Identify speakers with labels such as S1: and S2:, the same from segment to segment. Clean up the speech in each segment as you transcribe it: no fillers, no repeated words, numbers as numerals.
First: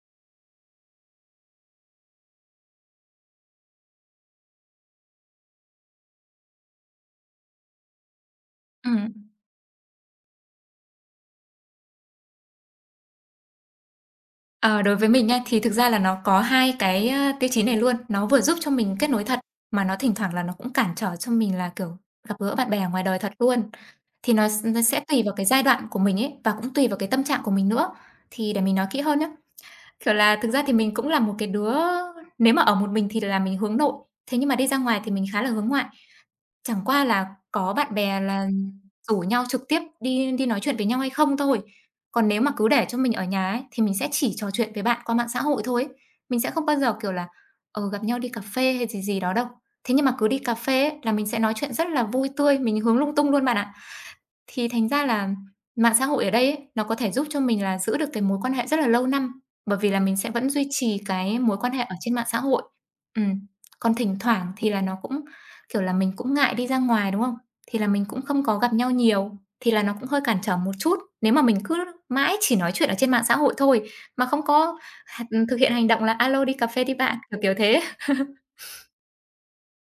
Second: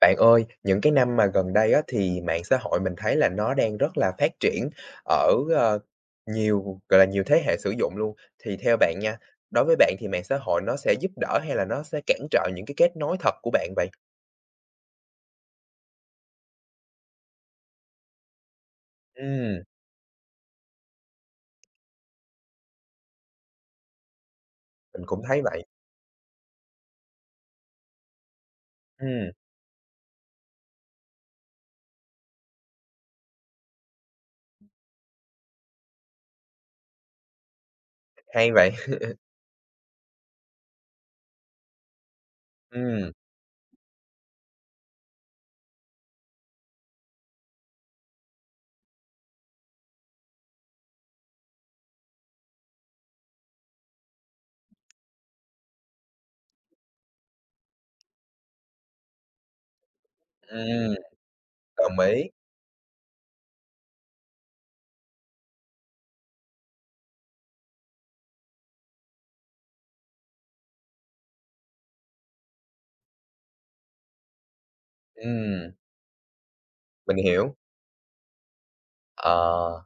S1: Bạn ơi, những cái năm mà gần đây á, thì mạng xã hội mình thấy là nó đang rất là phát triển ở, nhiều, gọi là, nhiều thế hệ sử dụng luôn. Thì theo bạn
S2: Ừm.
S1: nha, đối với bạn thì mạng xã hội nó sẽ giúp đỡ hay là nó sẽ cản trở những cái kết nối thật của bạn vậy?
S2: Ờ, Đối với mình nha, thì thực ra là nó có hai cái, tiêu chí này luôn. Nó vừa giúp cho mình kết nối thật,
S1: Ừm,
S2: mà nó thỉnh thoảng là nó cũng cản trở cho mình là, kiểu, gặp gỡ bạn bè ở ngoài đời thật luôn. Thì nó sẽ
S1: mình
S2: tùy
S1: cũng
S2: vào
S1: thấy
S2: cái giai
S1: vậy.
S2: đoạn của mình ấy, và cũng tùy vào cái tâm trạng của mình nữa. Thì để mình nói kỹ hơn nhé,
S1: Ừm,
S2: kiểu là, thực ra thì mình cũng là một cái đứa nếu mà ở một mình thì là mình hướng nội, thế nhưng mà đi ra ngoài thì mình khá là hướng ngoại. Chẳng qua là có bạn bè là
S1: hay vậy.
S2: rủ nhau trực tiếp đi đi nói chuyện với nhau hay không thôi. Còn nếu mà cứ để cho mình
S1: Ừm,
S2: ở nhà ấy, thì mình sẽ chỉ trò chuyện với bạn qua mạng xã hội thôi ấy. Mình sẽ không bao giờ, kiểu là, gặp nhau đi cà phê hay gì gì đó đâu. Thế nhưng mà cứ đi cà phê ấy, là mình sẽ nói chuyện rất là vui tươi, mình hướng lung tung luôn bạn ạ. Thì thành ra là mạng xã hội ở đây ấy, nó có thể giúp cho mình là giữ được cái mối quan hệ rất là lâu năm, bởi vì là mình sẽ vẫn duy
S1: ừm,
S2: trì cái mối quan hệ ở
S1: đồng
S2: trên
S1: ý.
S2: mạng xã hội. Ừm, còn thỉnh thoảng thì là nó cũng, kiểu là, mình cũng ngại đi ra ngoài, đúng không? Thì là mình cũng không có gặp nhau nhiều, thì là nó cũng hơi cản trở một chút. Nếu mà mình cứ mãi chỉ nói chuyện ở trên mạng xã hội thôi, mà không có thực hiện
S1: Ừm,
S2: hành động là alo đi cà phê đi
S1: mình
S2: bạn", kiểu, kiểu
S1: hiểu.
S2: thế.
S1: Ờ.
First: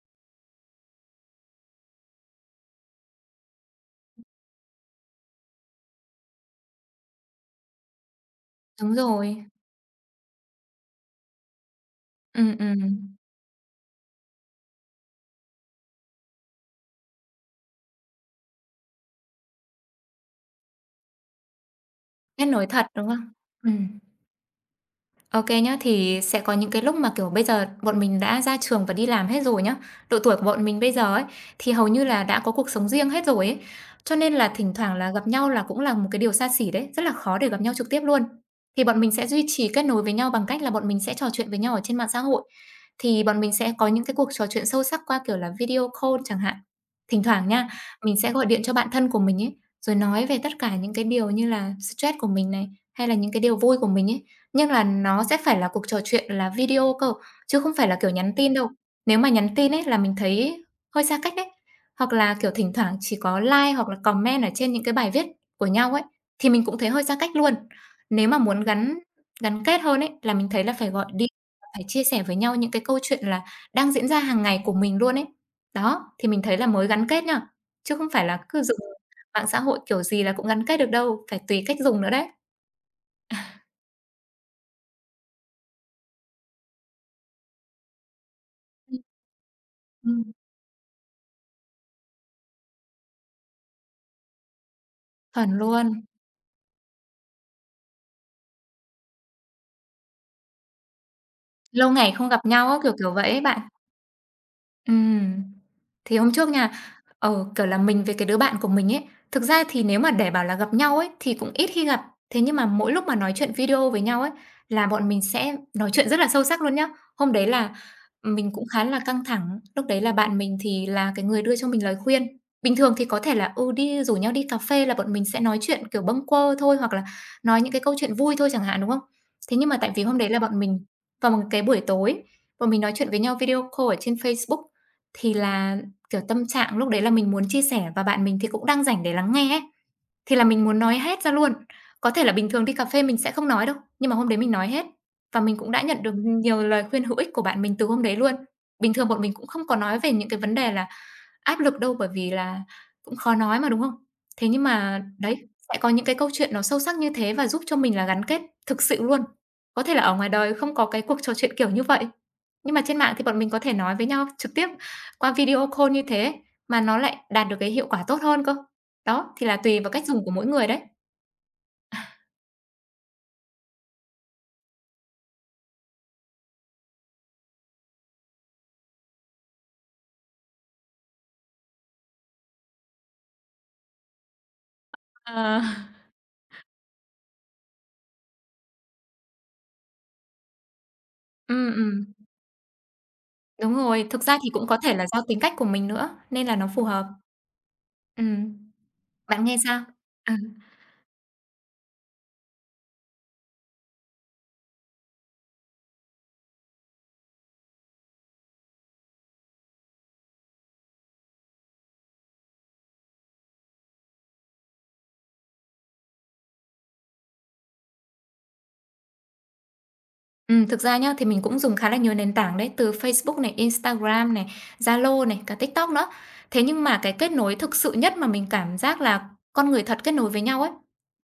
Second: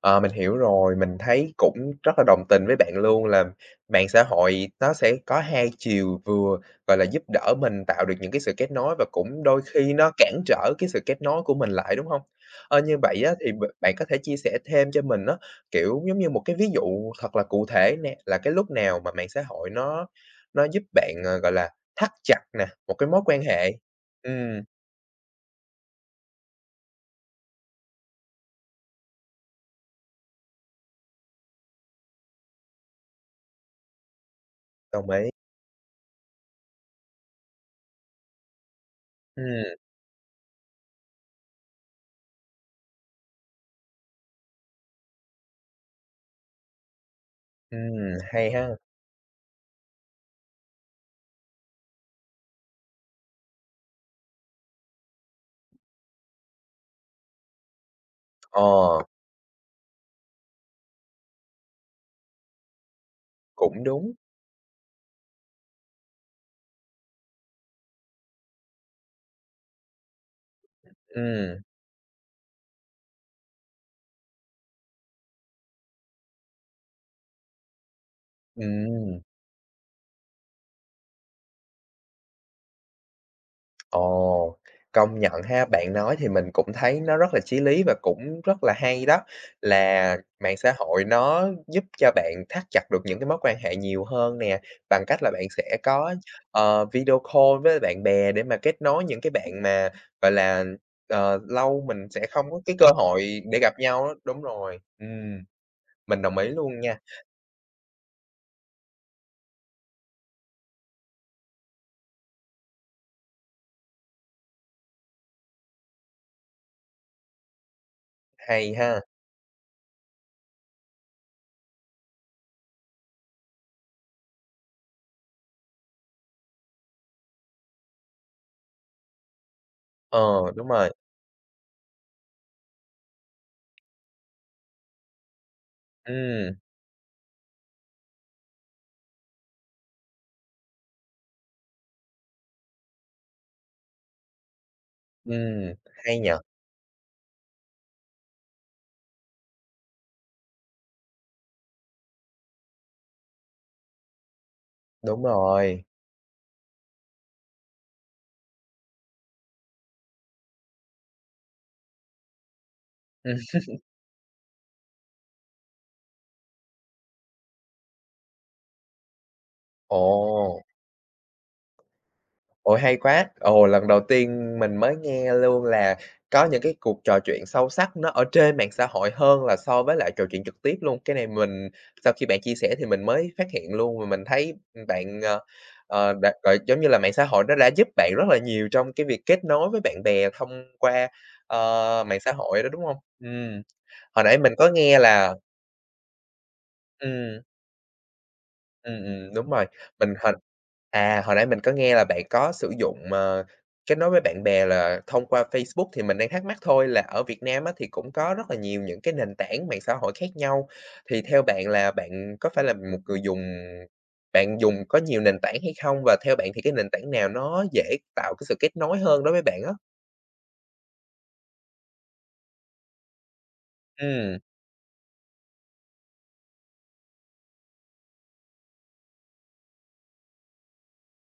S1: Ờ, mình hiểu rồi, mình thấy cũng rất là đồng tình với bạn luôn là mạng xã hội nó sẽ có hai chiều, vừa, gọi là, giúp đỡ mình tạo được những cái sự kết nối
S2: Đúng
S1: và cũng
S2: rồi.
S1: đôi khi nó cản trở cái sự kết nối của mình lại, đúng không?
S2: Ừm,
S1: Ơ, như
S2: ừm,
S1: vậy á thì bạn có thể chia sẻ thêm cho mình đó kiểu, giống như một cái ví dụ thật là cụ thể nè, là cái lúc nào mà mạng xã hội nó giúp bạn, gọi là, thắt chặt
S2: kết nối
S1: nè,
S2: thật,
S1: một cái
S2: đúng
S1: mối
S2: không?
S1: quan hệ?
S2: Ừm.
S1: Ừm,
S2: OK kê nhá, thì sẽ có những cái lúc mà, kiểu, bây giờ bọn mình đã ra trường và đi làm hết rồi nhá. Độ tuổi của bọn mình bây giờ ấy, thì hầu như là đã có cuộc sống riêng hết rồi ấy, cho nên là thỉnh thoảng
S1: đồng
S2: là gặp
S1: ý.
S2: nhau là cũng là một cái điều xa xỉ đấy, rất là khó để gặp nhau trực tiếp luôn. Thì bọn mình sẽ duy trì
S1: Ừm,
S2: kết nối với nhau bằng cách là bọn mình sẽ trò chuyện với nhau ở trên mạng xã hội, thì bọn mình sẽ có những cái cuộc trò chuyện sâu sắc qua, kiểu là, video call chẳng hạn. Thỉnh thoảng nha, mình sẽ gọi
S1: hay
S2: điện
S1: ha.
S2: cho bạn thân của mình ấy, rồi nói về tất cả những cái điều như là stress của mình này, hay là những cái điều vui của mình ấy. Nhưng là nó sẽ phải là cuộc trò chuyện là video cơ, chứ không phải là, kiểu, nhắn tin
S1: Ờ,
S2: đâu. Nếu mà nhắn tin ấy là mình thấy hơi xa cách đấy. Hoặc là, kiểu, thỉnh thoảng chỉ có like
S1: cũng
S2: hoặc là
S1: đúng.
S2: comment ở trên những cái bài viết của nhau ấy, thì mình cũng thấy hơi xa cách luôn. Nếu mà muốn gắn gắn kết hơn ấy, là mình thấy là phải gọi điện,
S1: Ừm.
S2: phải chia sẻ với nhau những cái câu chuyện là đang diễn ra hàng ngày của mình luôn ấy. Đó, thì mình thấy là mới gắn kết nha, chứ không phải là cứ dùng
S1: Ừm,
S2: mạng xã hội kiểu gì là cũng gắn kết được đâu, phải tùy cách dùng nữa đấy.
S1: ồ, công nhận ha, bạn nói thì mình cũng thấy nó rất là chí lý và cũng rất là
S2: Ừm,
S1: hay đó, là
S2: ừm,
S1: mạng xã hội nó giúp cho bạn thắt chặt được những cái mối quan hệ nhiều hơn nè, bằng cách là bạn
S2: chuẩn
S1: sẽ
S2: luôn.
S1: có, video call với bạn bè để mà kết nối những cái bạn mà, gọi là, lâu
S2: Lâu
S1: mình
S2: ngày
S1: sẽ
S2: không gặp
S1: không có
S2: nhau
S1: cái
S2: á,
S1: cơ
S2: kiểu, kiểu vậy ấy
S1: hội
S2: bạn.
S1: để gặp nhau á. Đúng rồi,
S2: Ừm. Thì
S1: mình
S2: hôm
S1: đồng ý
S2: trước nha,
S1: luôn nha,
S2: kiểu là, mình với cái đứa bạn của mình ấy, thực ra thì nếu mà để bảo là gặp nhau ấy thì cũng ít khi gặp. Thế nhưng mà mỗi lúc mà nói chuyện video với nhau ấy là bọn mình sẽ nói chuyện rất là sâu sắc luôn nhá. Hôm đấy là mình cũng
S1: hay
S2: khá là
S1: ha.
S2: căng thẳng, lúc đấy là bạn mình thì là cái người đưa cho mình lời khuyên. Bình thường thì có thể là, ừ, đi rủ nhau đi cà phê là bọn mình sẽ nói chuyện, kiểu, bâng quơ thôi hoặc là nói những cái câu chuyện vui thôi chẳng hạn, đúng không? Thế nhưng mà tại vì hôm
S1: Ờ,
S2: đấy là bọn
S1: đúng
S2: mình
S1: rồi,
S2: vào một cái buổi tối, bọn mình nói chuyện với nhau video call ở trên Facebook thì là, kiểu, tâm
S1: ừm,
S2: trạng lúc đấy là mình muốn chia sẻ và bạn mình thì cũng đang rảnh để lắng nghe ấy. Thì là mình muốn nói hết ra luôn. Có thể là bình thường đi cà phê mình sẽ không nói đâu, nhưng mà hôm đấy mình nói hết và mình cũng
S1: ừm,
S2: đã nhận được
S1: hay nhở,
S2: nhiều lời khuyên hữu ích của bạn mình từ hôm đấy luôn. Bình thường bọn mình cũng không có nói về những cái vấn đề là áp lực đâu, bởi vì là cũng khó nói mà, đúng không? Thế nhưng mà
S1: đúng
S2: đấy, sẽ
S1: rồi.
S2: có những cái câu chuyện nó sâu sắc như thế và giúp cho mình là gắn kết thực sự luôn. Có thể là ở ngoài đời không có cái cuộc trò chuyện kiểu như vậy, nhưng mà trên mạng thì bọn mình có thể nói với nhau trực tiếp qua video call như thế mà nó lại đạt được cái hiệu quả tốt hơn cơ. Đó, thì là tùy vào
S1: Ồ,
S2: cách dùng của mỗi người đấy.
S1: ôi, hay quá! Ồ, lần đầu tiên mình mới nghe luôn là có những cái cuộc trò chuyện sâu sắc nó ở trên mạng xã hội hơn là so với lại trò chuyện trực tiếp luôn. Cái này mình sau khi bạn chia sẻ thì mình mới phát hiện luôn và mình thấy, bạn,
S2: Ờ.
S1: đã gọi, giống như là, mạng xã hội nó đã giúp bạn rất là nhiều trong cái việc kết nối với bạn bè thông qua,
S2: Ừm,
S1: ờ,
S2: ừm,
S1: mạng xã hội đó, đúng không?
S2: đúng rồi. Thực
S1: Hồi
S2: ra
S1: nãy
S2: thì
S1: mình
S2: cũng
S1: có
S2: có thể
S1: nghe
S2: là do
S1: là
S2: tính cách của mình nữa, nên là nó phù hợp.
S1: ừm.
S2: Ừm, bạn
S1: Đúng
S2: nghe
S1: rồi.
S2: sao?
S1: Mình
S2: Ừ.
S1: hồi À, hồi nãy mình có nghe là bạn có sử dụng, kết nối với bạn bè là thông qua Facebook, thì mình đang thắc mắc thôi là ở Việt Nam á, thì cũng có rất là nhiều những cái nền tảng mạng xã hội khác nhau. Thì theo bạn là bạn có phải là một người dùng bạn dùng có nhiều nền tảng hay không? Và theo bạn thì cái nền tảng nào nó dễ tạo cái sự kết nối hơn đối với bạn á?
S2: Thực ra nhá, thì mình cũng dùng khá là nhiều nền tảng đấy, từ Facebook này, Instagram
S1: Ừm,
S2: này, Zalo này, cả TikTok nữa. Thế nhưng mà cái kết nối thực sự nhất mà mình cảm giác là con người thật kết nối với nhau ấy,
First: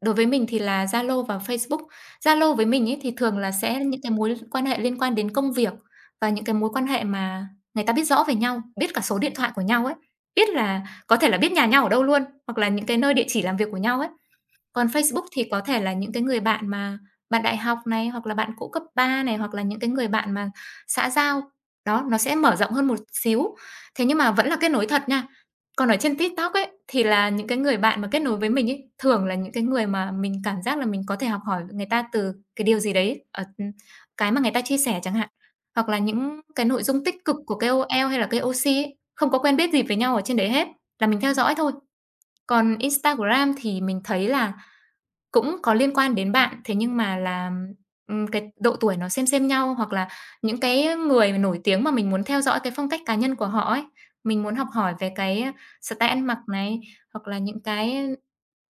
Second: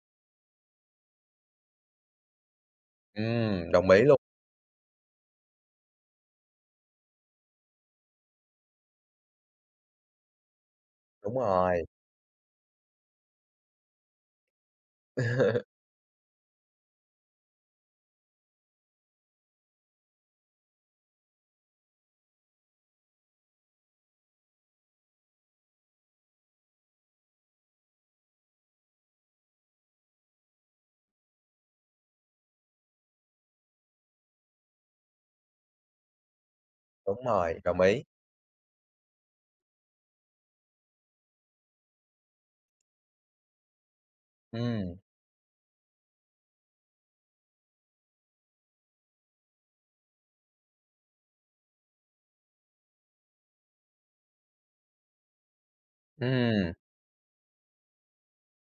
S2: đối với mình thì là Zalo và Facebook. Zalo với mình ấy thì thường là sẽ
S1: đồng
S2: những
S1: ý
S2: cái
S1: luôn,
S2: mối quan hệ liên quan đến công việc và những cái mối quan hệ mà người ta biết rõ về nhau, biết cả số điện thoại của nhau ấy, biết là có thể là
S1: đúng
S2: biết nhà nhau
S1: rồi.
S2: ở đâu luôn, hoặc là những cái nơi địa chỉ làm việc của nhau ấy. Còn Facebook thì có thể là những cái người bạn mà bạn đại học này, hoặc là bạn cũ cấp 3 này, hoặc là những cái người bạn mà xã giao, đó, nó sẽ mở rộng hơn một xíu. Thế nhưng mà vẫn là kết nối thật nha. Còn ở trên TikTok ấy, thì là những cái người bạn mà kết nối với mình ấy, thường là những cái người mà mình cảm giác là mình có thể học hỏi người ta từ cái điều gì đấy, cái mà người ta chia sẻ chẳng hạn, hoặc là những cái nội dung tích
S1: Đúng
S2: cực của
S1: rồi, đồng ý.
S2: KOL hay là KOC ấy, không có quen biết gì với nhau ở trên đấy hết, là mình theo dõi thôi. Còn Instagram thì mình thấy là
S1: Ừm,
S2: cũng có liên quan đến bạn, thế nhưng mà là, cái độ tuổi nó xem nhau, hoặc là những cái người nổi tiếng mà mình muốn theo dõi cái phong cách cá nhân của họ ấy. Mình muốn học hỏi về cái, style ăn mặc
S1: ừm,
S2: này, hoặc là những cái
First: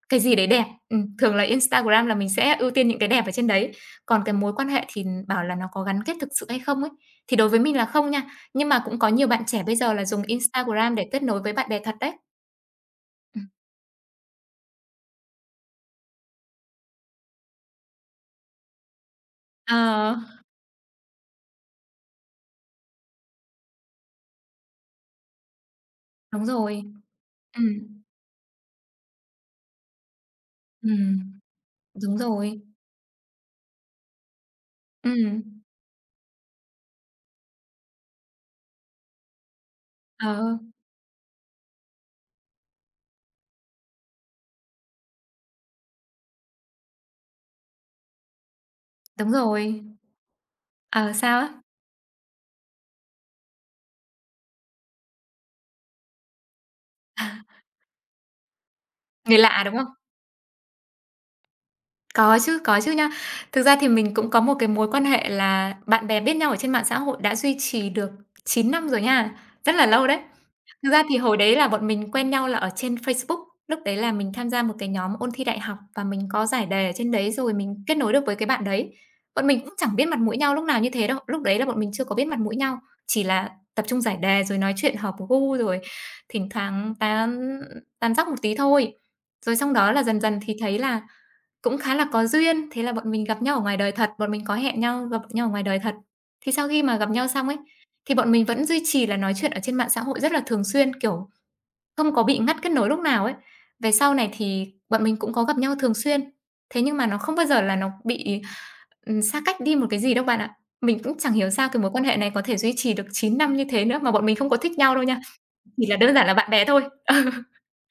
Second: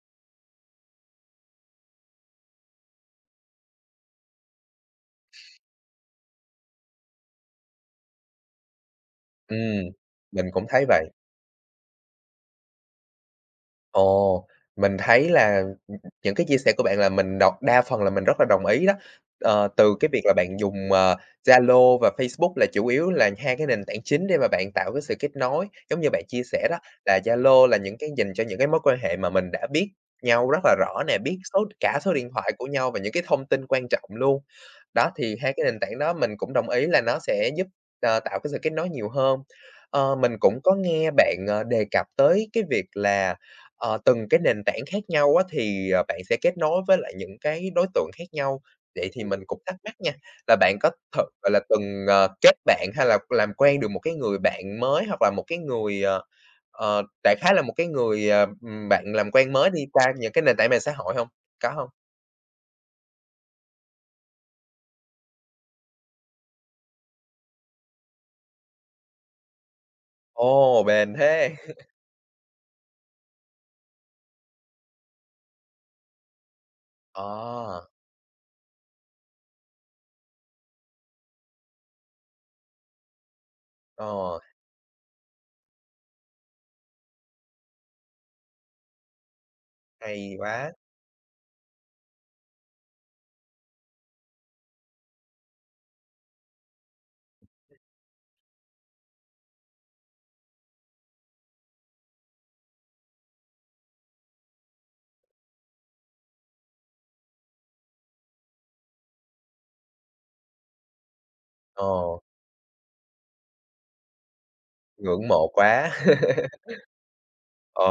S2: cái gì đấy đẹp. Thường là Instagram là mình sẽ ưu tiên những cái đẹp ở trên đấy. Còn cái mối quan hệ thì bảo là nó có gắn kết thực sự hay không ấy, thì đối với mình là không nha. Nhưng mà cũng có nhiều bạn trẻ bây
S1: ừm,
S2: giờ là dùng
S1: mình cũng thấy
S2: Instagram để
S1: vậy.
S2: kết nối với bạn bè thật đấy. Ừm.
S1: Ồ, mình thấy là, ừm, những cái chia sẻ của bạn là mình đọc đa phần là mình rất là đồng ý đó. Ờ, từ cái
S2: Ờ,
S1: việc là bạn dùng, Zalo và Facebook là chủ yếu là hai cái nền tảng chính để mà bạn tạo cái sự kết nối. Giống như bạn chia
S2: đúng
S1: sẻ đó,
S2: rồi.
S1: là Zalo là những
S2: Ừm,
S1: cái dành cho những cái mối quan hệ mà mình đã biết nhau rất là rõ nè, biết
S2: ừm,
S1: số cả số
S2: đúng
S1: điện thoại
S2: rồi.
S1: của nhau và những cái thông tin quan trọng luôn. Đó, thì
S2: Ừm,
S1: hai cái nền tảng đó mình cũng đồng ý là nó sẽ giúp, tạo cái sự kết nối nhiều hơn. Ờ, mình
S2: ờ,
S1: cũng có nghe bạn, đề cập tới cái việc là Ờ, từng cái nền tảng khác nhau á, thì, bạn sẽ kết nối với lại những cái đối tượng khác nhau. Vậy thì
S2: đúng
S1: mình cũng thắc
S2: rồi.
S1: mắc nha, là bạn có
S2: Ờ,
S1: thử,
S2: sao á?
S1: gọi là, từng, kết bạn hay là làm quen được một cái người bạn mới hoặc là một cái người,
S2: À,
S1: đại khái là một cái người, bạn làm
S2: Người
S1: quen
S2: lạ,
S1: mới
S2: đúng không?
S1: đi qua những cái nền tảng mạng xã hội không? Có không?
S2: Có chứ nha. Thực ra thì mình cũng có một cái mối quan hệ là bạn bè biết nhau ở trên mạng xã hội đã duy trì được 9 năm rồi nha, rất là lâu đấy.
S1: Ồ,
S2: Thực ra
S1: bền
S2: thì hồi đấy
S1: thế!
S2: là bọn mình quen nhau là ở trên Facebook, lúc đấy là mình tham gia một cái nhóm ôn thi đại học và mình có giải đề ở trên đấy rồi
S1: Ờ,
S2: mình kết nối được với cái bạn đấy. Bọn mình cũng chẳng biết mặt mũi nhau lúc nào như thế đâu, lúc đấy là bọn mình chưa có biết mặt mũi nhau, chỉ là tập trung giải
S1: ờ,
S2: đề rồi nói chuyện hợp gu rồi thỉnh thoảng tán tán dóc một tí thôi. Rồi xong đó là dần
S1: hay
S2: dần thì
S1: quá!
S2: thấy là cũng khá là có duyên, thế là bọn mình gặp nhau ở ngoài đời thật, bọn mình có hẹn nhau gặp nhau ở ngoài đời thật. Thì sau khi mà gặp nhau xong ấy, thì bọn mình vẫn duy trì là nói chuyện ở trên mạng xã hội rất là thường xuyên, kiểu, không có bị ngắt kết nối lúc nào ấy. Về sau này thì bọn mình cũng có gặp nhau thường xuyên, thế nhưng mà nó không bao giờ là nó bị, xa cách đi một cái gì đâu bạn ạ. Mình cũng chẳng hiểu sao cái
S1: Ờ,
S2: mối quan hệ này có thể duy trì được 9 năm như thế nữa, mà bọn mình không có thích nhau đâu nha,
S1: ngưỡng mộ
S2: chỉ
S1: quá!
S2: là đơn giản là bạn bè thôi.
S1: Ồ.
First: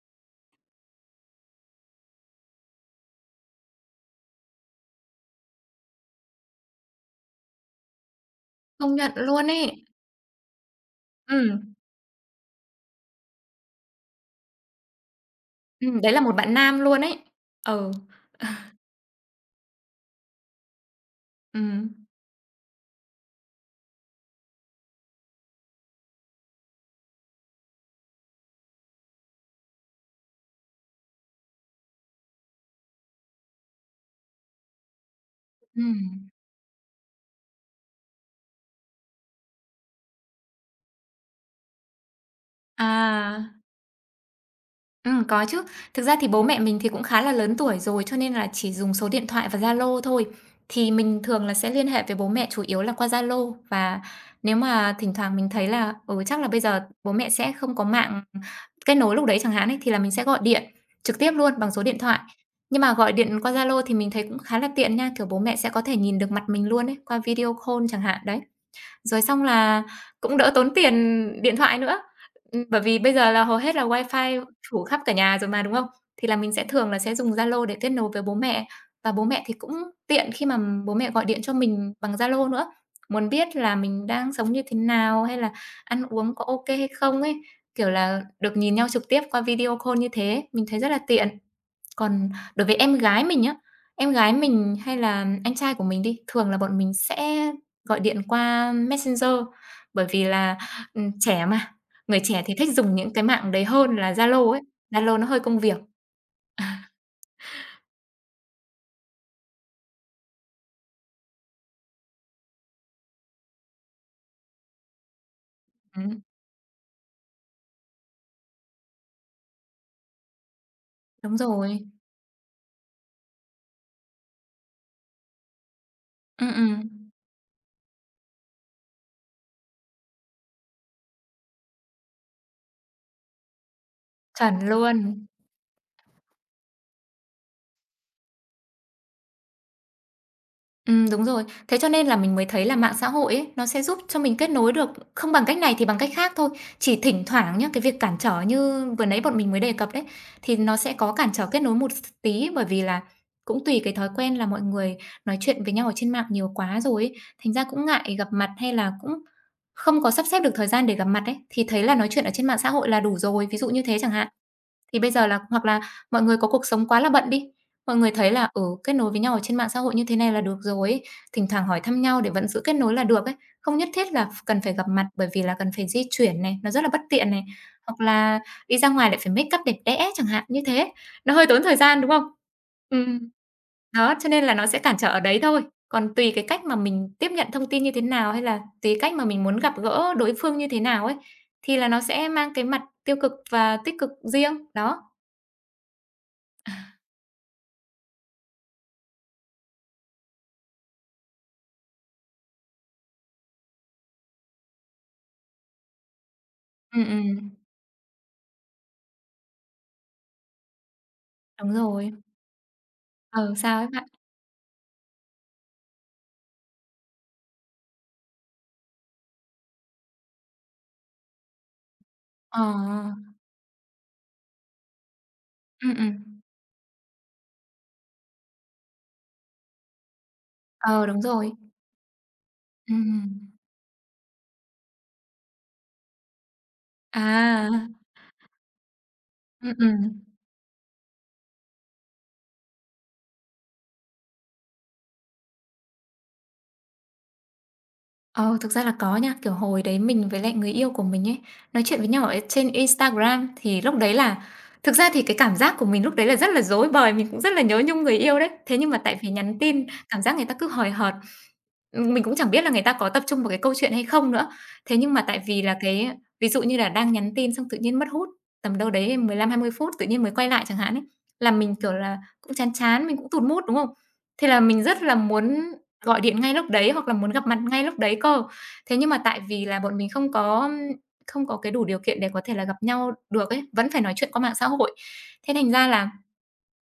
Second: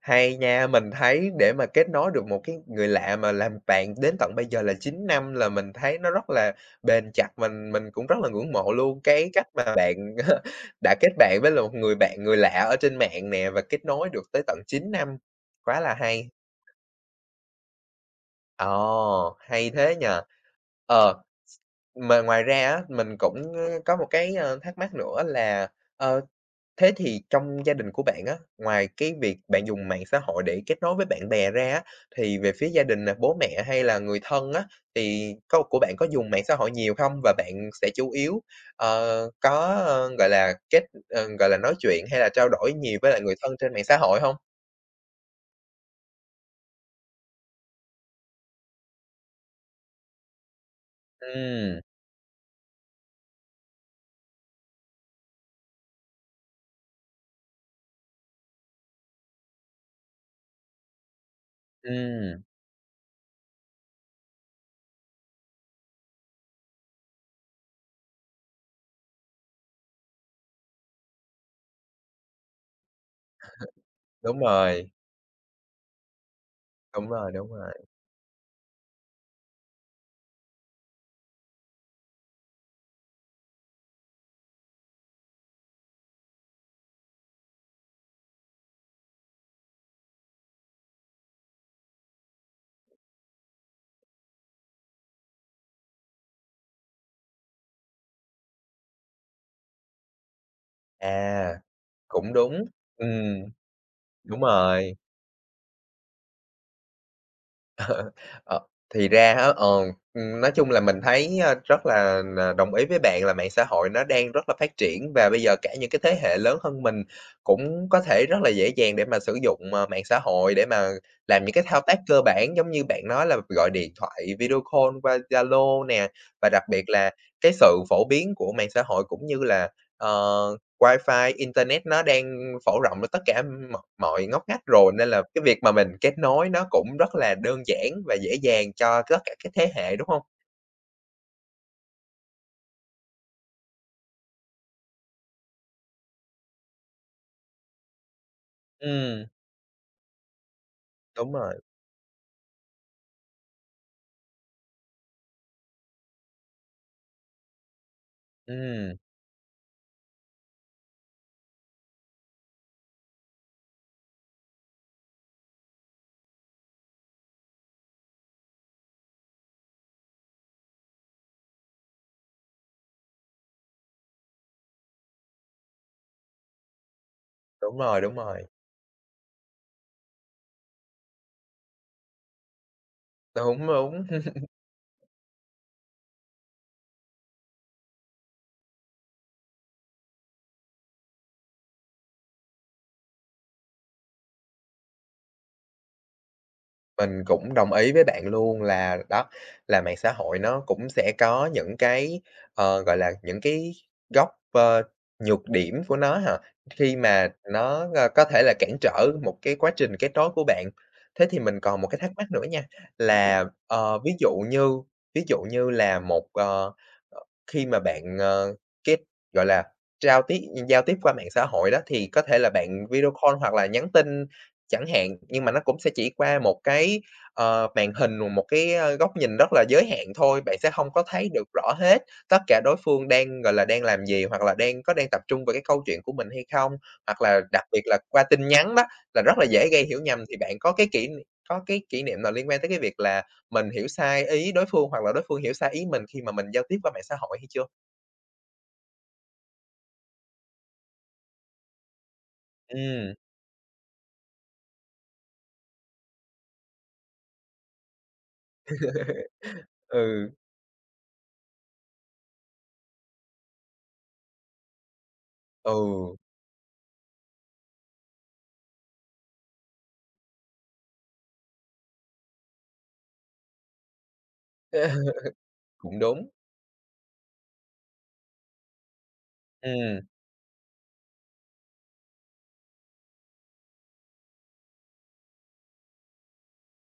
S1: Hay nha, mình thấy để mà kết nối được một cái người lạ mà làm bạn đến tận bây giờ là 9 năm là mình thấy nó rất là bền chặt, mình cũng rất là ngưỡng mộ
S2: Ừ, công
S1: luôn
S2: nhận
S1: cái
S2: luôn
S1: cách mà
S2: ấy.
S1: bạn đã kết bạn với là
S2: Ừm,
S1: một người bạn người lạ ở trên mạng nè và kết nối được tới tận 9 năm, quá là
S2: Đấy là
S1: hay.
S2: một bạn nam luôn ấy. Ừ,
S1: Ồ, hay thế nhỉ. Ờ,
S2: ừm.
S1: mà ngoài ra á, mình cũng, ơ, có một cái, ơ, thắc mắc nữa là, ờ, Thế thì trong gia đình của bạn á, ngoài cái việc bạn dùng mạng xã hội để kết nối với bạn bè ra á, thì về phía gia đình nè, bố mẹ hay là người thân á, thì của bạn có
S2: Ừm,
S1: dùng mạng xã hội nhiều không? Và bạn sẽ chủ yếu, ờ, có, gọi là, ờ, gọi là, nói chuyện hay là trao đổi nhiều với lại người
S2: à,
S1: thân trên mạng xã hội không?
S2: ừm, có chứ. Thực ra thì bố mẹ mình thì cũng khá là lớn tuổi rồi, cho nên là chỉ dùng số điện thoại và Zalo thôi. Thì mình thường là sẽ
S1: Ừm,
S2: liên hệ với bố mẹ chủ yếu là qua Zalo và nếu mà thỉnh thoảng mình thấy là, chắc là bây giờ bố mẹ sẽ không có mạng kết nối lúc đấy chẳng hạn ấy, thì là mình sẽ gọi điện trực tiếp luôn bằng số điện thoại.
S1: ừm,
S2: Nhưng mà gọi điện qua Zalo thì mình thấy cũng khá là tiện nha, kiểu, bố mẹ sẽ có thể nhìn được mặt mình luôn ấy, qua video call chẳng hạn, đấy. Rồi xong là cũng đỡ tốn tiền điện thoại nữa, bởi vì bây giờ là hầu hết là
S1: đúng
S2: wifi phủ
S1: rồi,
S2: khắp cả nhà rồi mà, đúng không? Thì là mình sẽ thường là
S1: đúng
S2: sẽ dùng
S1: rồi, đúng
S2: Zalo để
S1: rồi.
S2: kết nối với bố mẹ, và bố mẹ thì cũng tiện khi mà bố mẹ gọi điện cho mình bằng Zalo nữa, muốn biết là mình đang sống như thế nào, hay là ăn uống có ok hay không ấy, kiểu là, được nhìn nhau trực tiếp qua video call như thế, mình thấy rất là tiện. Còn đối với em gái mình á, em gái mình hay là anh trai của mình đi, thường là bọn mình sẽ gọi điện qua Messenger, bởi vì là, trẻ
S1: À,
S2: mà, người
S1: cũng
S2: trẻ thì
S1: đúng.
S2: thích dùng những cái
S1: Ừm,
S2: mạng đấy hơn là
S1: đúng
S2: Zalo ấy,
S1: rồi.
S2: Zalo nó hơi công việc.
S1: Ờ, thì ra á, nói chung là mình thấy, a, rất là đồng ý với bạn là mạng xã hội nó đang rất là phát triển và bây giờ cả những cái thế
S2: Ừm,
S1: hệ lớn hơn mình cũng có thể rất là dễ dàng để mà sử dụng, mạng xã hội để mà
S2: đúng
S1: làm những cái thao
S2: rồi.
S1: tác cơ bản giống như bạn nói là gọi điện thoại, video call qua Zalo nè. Và
S2: Ừm,
S1: đặc
S2: ừm,
S1: biệt là cái sự phổ biến của mạng xã hội cũng như là, ờ Wi-Fi, internet nó đang phổ rộng ở tất cả mọi mọi ngóc ngách
S2: chuẩn
S1: rồi, nên là
S2: luôn.
S1: cái việc mà mình kết nối nó cũng rất là đơn giản và dễ dàng cho tất cả các thế hệ, đúng hông?
S2: Đúng rồi. Thế cho nên là mình mới thấy là mạng xã hội ấy, nó sẽ giúp cho mình kết nối được không bằng cách này thì bằng cách khác thôi. Chỉ thỉnh thoảng nhá, cái việc cản trở như vừa nãy
S1: Ừm,
S2: bọn mình mới đề cập đấy, thì nó sẽ có cản
S1: đúng
S2: trở
S1: rồi,
S2: kết nối một tí, bởi vì là cũng tùy cái thói quen là mọi người nói chuyện với nhau ở trên mạng nhiều quá rồi ấy, thành ra cũng ngại gặp mặt hay là
S1: ừm,
S2: cũng không có sắp xếp được thời gian để gặp mặt ấy, thì thấy là nói chuyện ở trên mạng xã hội là đủ rồi, ví dụ như thế chẳng hạn. Thì bây giờ là hoặc là mọi người có cuộc sống quá là bận đi, mọi người thấy là, ừ, kết nối với nhau ở trên mạng xã hội như thế này là được rồi ấy, thỉnh thoảng hỏi thăm nhau để vẫn giữ kết nối là được ấy, không nhất thiết là cần phải gặp mặt bởi vì là cần phải di chuyển này, nó rất là bất tiện này,
S1: đúng
S2: hoặc
S1: rồi, đúng
S2: là
S1: rồi,
S2: đi ra ngoài lại phải make up đẹp đẽ chẳng hạn, như thế, nó hơi tốn thời gian, đúng không? Ừm.
S1: đúng, đúng.
S2: Đó, cho nên là nó sẽ cản trở ở đấy thôi, còn tùy cái cách mà mình tiếp nhận thông tin như thế nào, hay là tùy cách mà mình muốn gặp gỡ đối phương như thế nào ấy, thì là nó sẽ mang cái mặt tiêu cực và tích cực riêng, đó.
S1: Mình cũng đồng ý với bạn luôn là đó, là mạng xã hội nó cũng sẽ có những cái, gọi là, những cái góc, ơ, nhược điểm của nó ha, khi
S2: Ừm,
S1: mà
S2: ừm,
S1: nó, ơ, có thể là cản trở một cái quá trình kết nối của bạn. Thế thì mình
S2: đúng
S1: còn một cái thắc
S2: rồi.
S1: mắc nữa nha, là,
S2: Ờ sao ấy bạn?
S1: ví dụ như là một, ờ, khi mà bạn, kết gọi là, giao tiếp giao tiếp qua mạng xã hội đó, thì có thể là
S2: Ờ,
S1: bạn video
S2: ờ.
S1: call hoặc là nhắn tin chẳng hạn, nhưng mà nó cũng sẽ
S2: Ừm,
S1: chỉ
S2: ừm.
S1: qua một cái, màn hình một cái, ơ, góc nhìn rất là giới hạn thôi, bạn sẽ không có
S2: Ờ, đúng
S1: thấy được
S2: rồi.
S1: rõ hết tất cả đối phương
S2: Ừm.
S1: đang, gọi là, đang làm gì, hoặc là đang có đang tập trung vào cái câu chuyện của mình hay không. Hoặc là đặc
S2: À,
S1: biệt là qua tin nhắn đó, là rất là dễ gây hiểu
S2: ừm.
S1: nhầm, thì bạn có cái kỷ niệm nào liên quan tới cái việc là mình hiểu sai ý đối phương, hoặc là đối phương hiểu sai ý mình khi mà mình giao tiếp qua mạng xã hội hay chưa?
S2: Ờ, thực ra là có nha, kiểu, hồi đấy mình với lại người yêu của mình ấy, nói chuyện với nhau ở trên
S1: Ừm,
S2: Instagram, thì lúc đấy là thực ra thì cái cảm giác của mình lúc đấy là rất là rối bời, mình cũng rất là nhớ nhung người yêu đấy. Thế nhưng mà tại vì nhắn tin, cảm
S1: ừ,
S2: giác người ta cứ hời hợt, mình cũng chẳng biết là người ta có tập trung vào cái câu chuyện hay không nữa. Thế nhưng mà tại vì là cái
S1: ừ,
S2: ví dụ như là đang nhắn tin xong tự nhiên mất hút, tầm đâu đấy 15-20 phút tự nhiên mới quay lại chẳng hạn ấy, là mình, kiểu là, cũng chán chán, mình cũng tụt mood, đúng không? Thế là mình rất là muốn
S1: cũng
S2: gọi
S1: đúng.
S2: điện ngay lúc đấy hoặc là muốn gặp mặt ngay lúc đấy cơ. Thế nhưng mà tại vì là bọn
S1: Ừm,
S2: mình không có cái đủ điều kiện để có thể là gặp nhau được ấy, vẫn phải nói chuyện qua mạng xã hội. Thế thành ra là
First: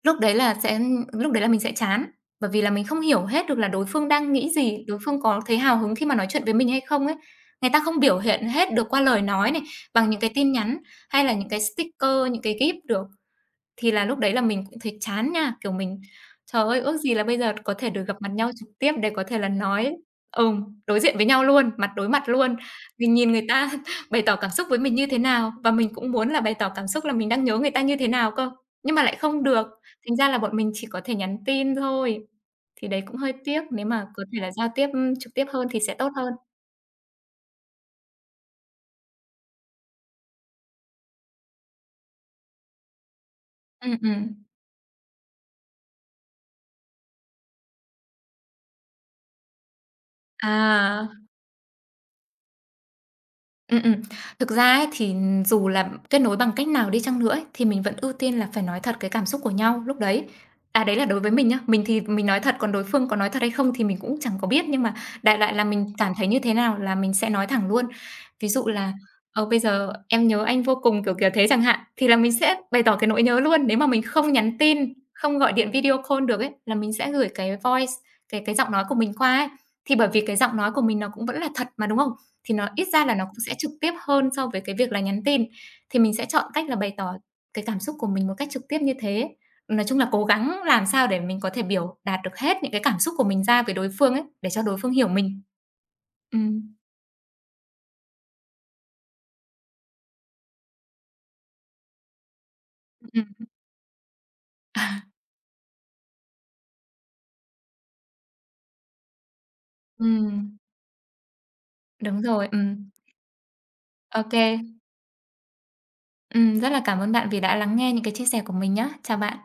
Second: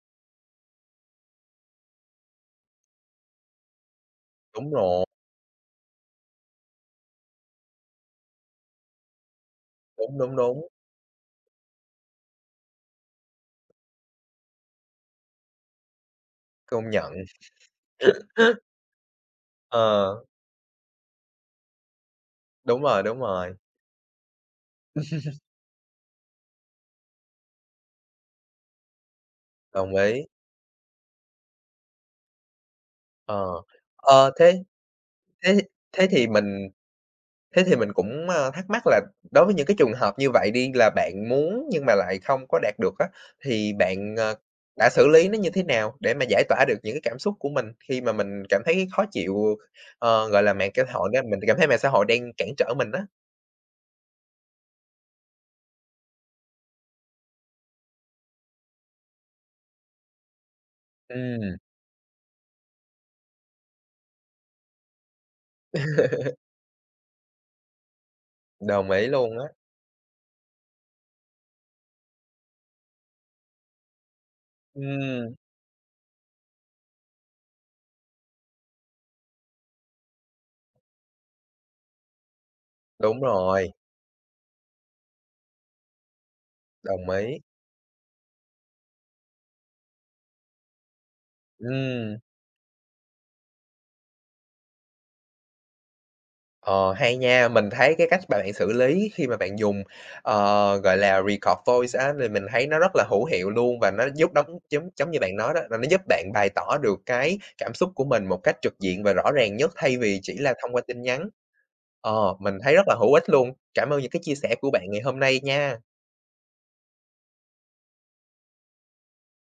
S2: lúc đấy là sẽ lúc đấy là mình sẽ chán, bởi vì là mình không hiểu hết được là đối phương đang nghĩ
S1: đúng
S2: gì, đối
S1: rồi,
S2: phương có thấy hào hứng khi mà nói chuyện với mình hay không ấy. Người ta không biểu hiện hết được qua lời nói này, bằng
S1: đúng,
S2: những cái
S1: đúng,
S2: tin
S1: đúng,
S2: nhắn hay là những cái sticker, những cái gif được. Thì là lúc đấy là mình cũng thấy chán nha, kiểu, mình "Trời ơi,
S1: công
S2: ước
S1: nhận.
S2: gì là bây giờ có thể được gặp mặt nhau trực tiếp để có thể là nói"
S1: Ờ,
S2: đối diện với nhau luôn, mặt đối mặt luôn. Mình
S1: đúng
S2: nhìn người
S1: rồi,
S2: ta bày tỏ cảm xúc với mình như thế nào và mình cũng muốn là bày tỏ cảm xúc là mình đang nhớ người ta như thế nào cơ, nhưng mà lại không được,
S1: đồng
S2: thành
S1: ý.
S2: ra là bọn mình chỉ có thể nhắn tin thôi. Thì đấy cũng hơi
S1: Ờ,
S2: tiếc, nếu mà có
S1: ờ,
S2: thể là
S1: thế
S2: giao tiếp, trực tiếp
S1: thế
S2: hơn thì sẽ
S1: thế
S2: tốt
S1: thì
S2: hơn.
S1: mình thế thì mình cũng, a, thắc mắc là đối với những cái trường hợp như vậy đi, là bạn muốn nhưng mà lại không có đạt được á, thì
S2: Ừm,
S1: bạn,
S2: ừm.
S1: đã xử lý nó như thế nào để mà giải tỏa được những cái cảm xúc của mình khi mà mình cảm thấy khó chịu, gọi là, mạng xã
S2: À.
S1: hội đó, mình cảm thấy mạng xã hội đang cản trở mình á?
S2: Ừm. Thực ra ấy, thì dù là kết nối bằng cách nào đi chăng nữa ấy, thì mình vẫn ưu tiên là phải nói thật cái cảm xúc của nhau lúc đấy. À, đấy là đối với mình
S1: Ừm,
S2: nhá, mình thì mình nói thật, còn đối phương có nói thật hay không thì mình cũng chẳng có biết, nhưng mà đại loại là mình cảm thấy như thế nào là mình sẽ nói thẳng luôn. Ví dụ
S1: đồng
S2: là
S1: ý luôn
S2: "Ờ,
S1: á.
S2: bây giờ em nhớ anh vô cùng", kiểu, kiểu thế chẳng hạn, thì là mình sẽ bày tỏ cái nỗi nhớ luôn. Nếu mà mình không nhắn tin,
S1: Ừm,
S2: không gọi điện video call được ấy, là mình sẽ gửi cái voice, cái giọng nói của mình qua ấy. Thì bởi vì cái giọng nói của mình nó cũng vẫn là thật mà, đúng không? Thì nó ít ra là
S1: đúng
S2: nó cũng sẽ trực
S1: rồi,
S2: tiếp hơn so với cái việc là nhắn tin, thì mình sẽ chọn cách là bày
S1: đồng
S2: tỏ
S1: ý.
S2: cái cảm xúc của mình một cách trực tiếp như thế. Nói chung là cố gắng làm sao để mình có thể biểu
S1: Ừm.
S2: đạt được hết những cái cảm xúc của mình ra với đối phương ấy, để cho đối phương hiểu mình. Ừm,
S1: Ờ, hay nha, mình thấy cái cách bạn xử lý khi mà bạn dùng, gọi là, record voice á, thì mình thấy nó rất là hữu
S2: ừm.
S1: hiệu luôn và nó giúp đóng giống giống như bạn nói đó, là nó giúp bạn bày tỏ được cái cảm xúc của mình một cách trực diện và rõ ràng nhất thay vì chỉ là
S2: Ừm,
S1: thông qua tin nhắn. Ờ,
S2: đúng rồi,
S1: mình thấy rất
S2: ừm.
S1: là hữu ích luôn. Cảm ơn những cái
S2: Ô
S1: chia
S2: kê.
S1: sẻ của bạn ngày hôm nay nha.
S2: Rất là cảm ơn bạn vì đã lắng nghe những cái chia sẻ của mình nhá. Chào bạn.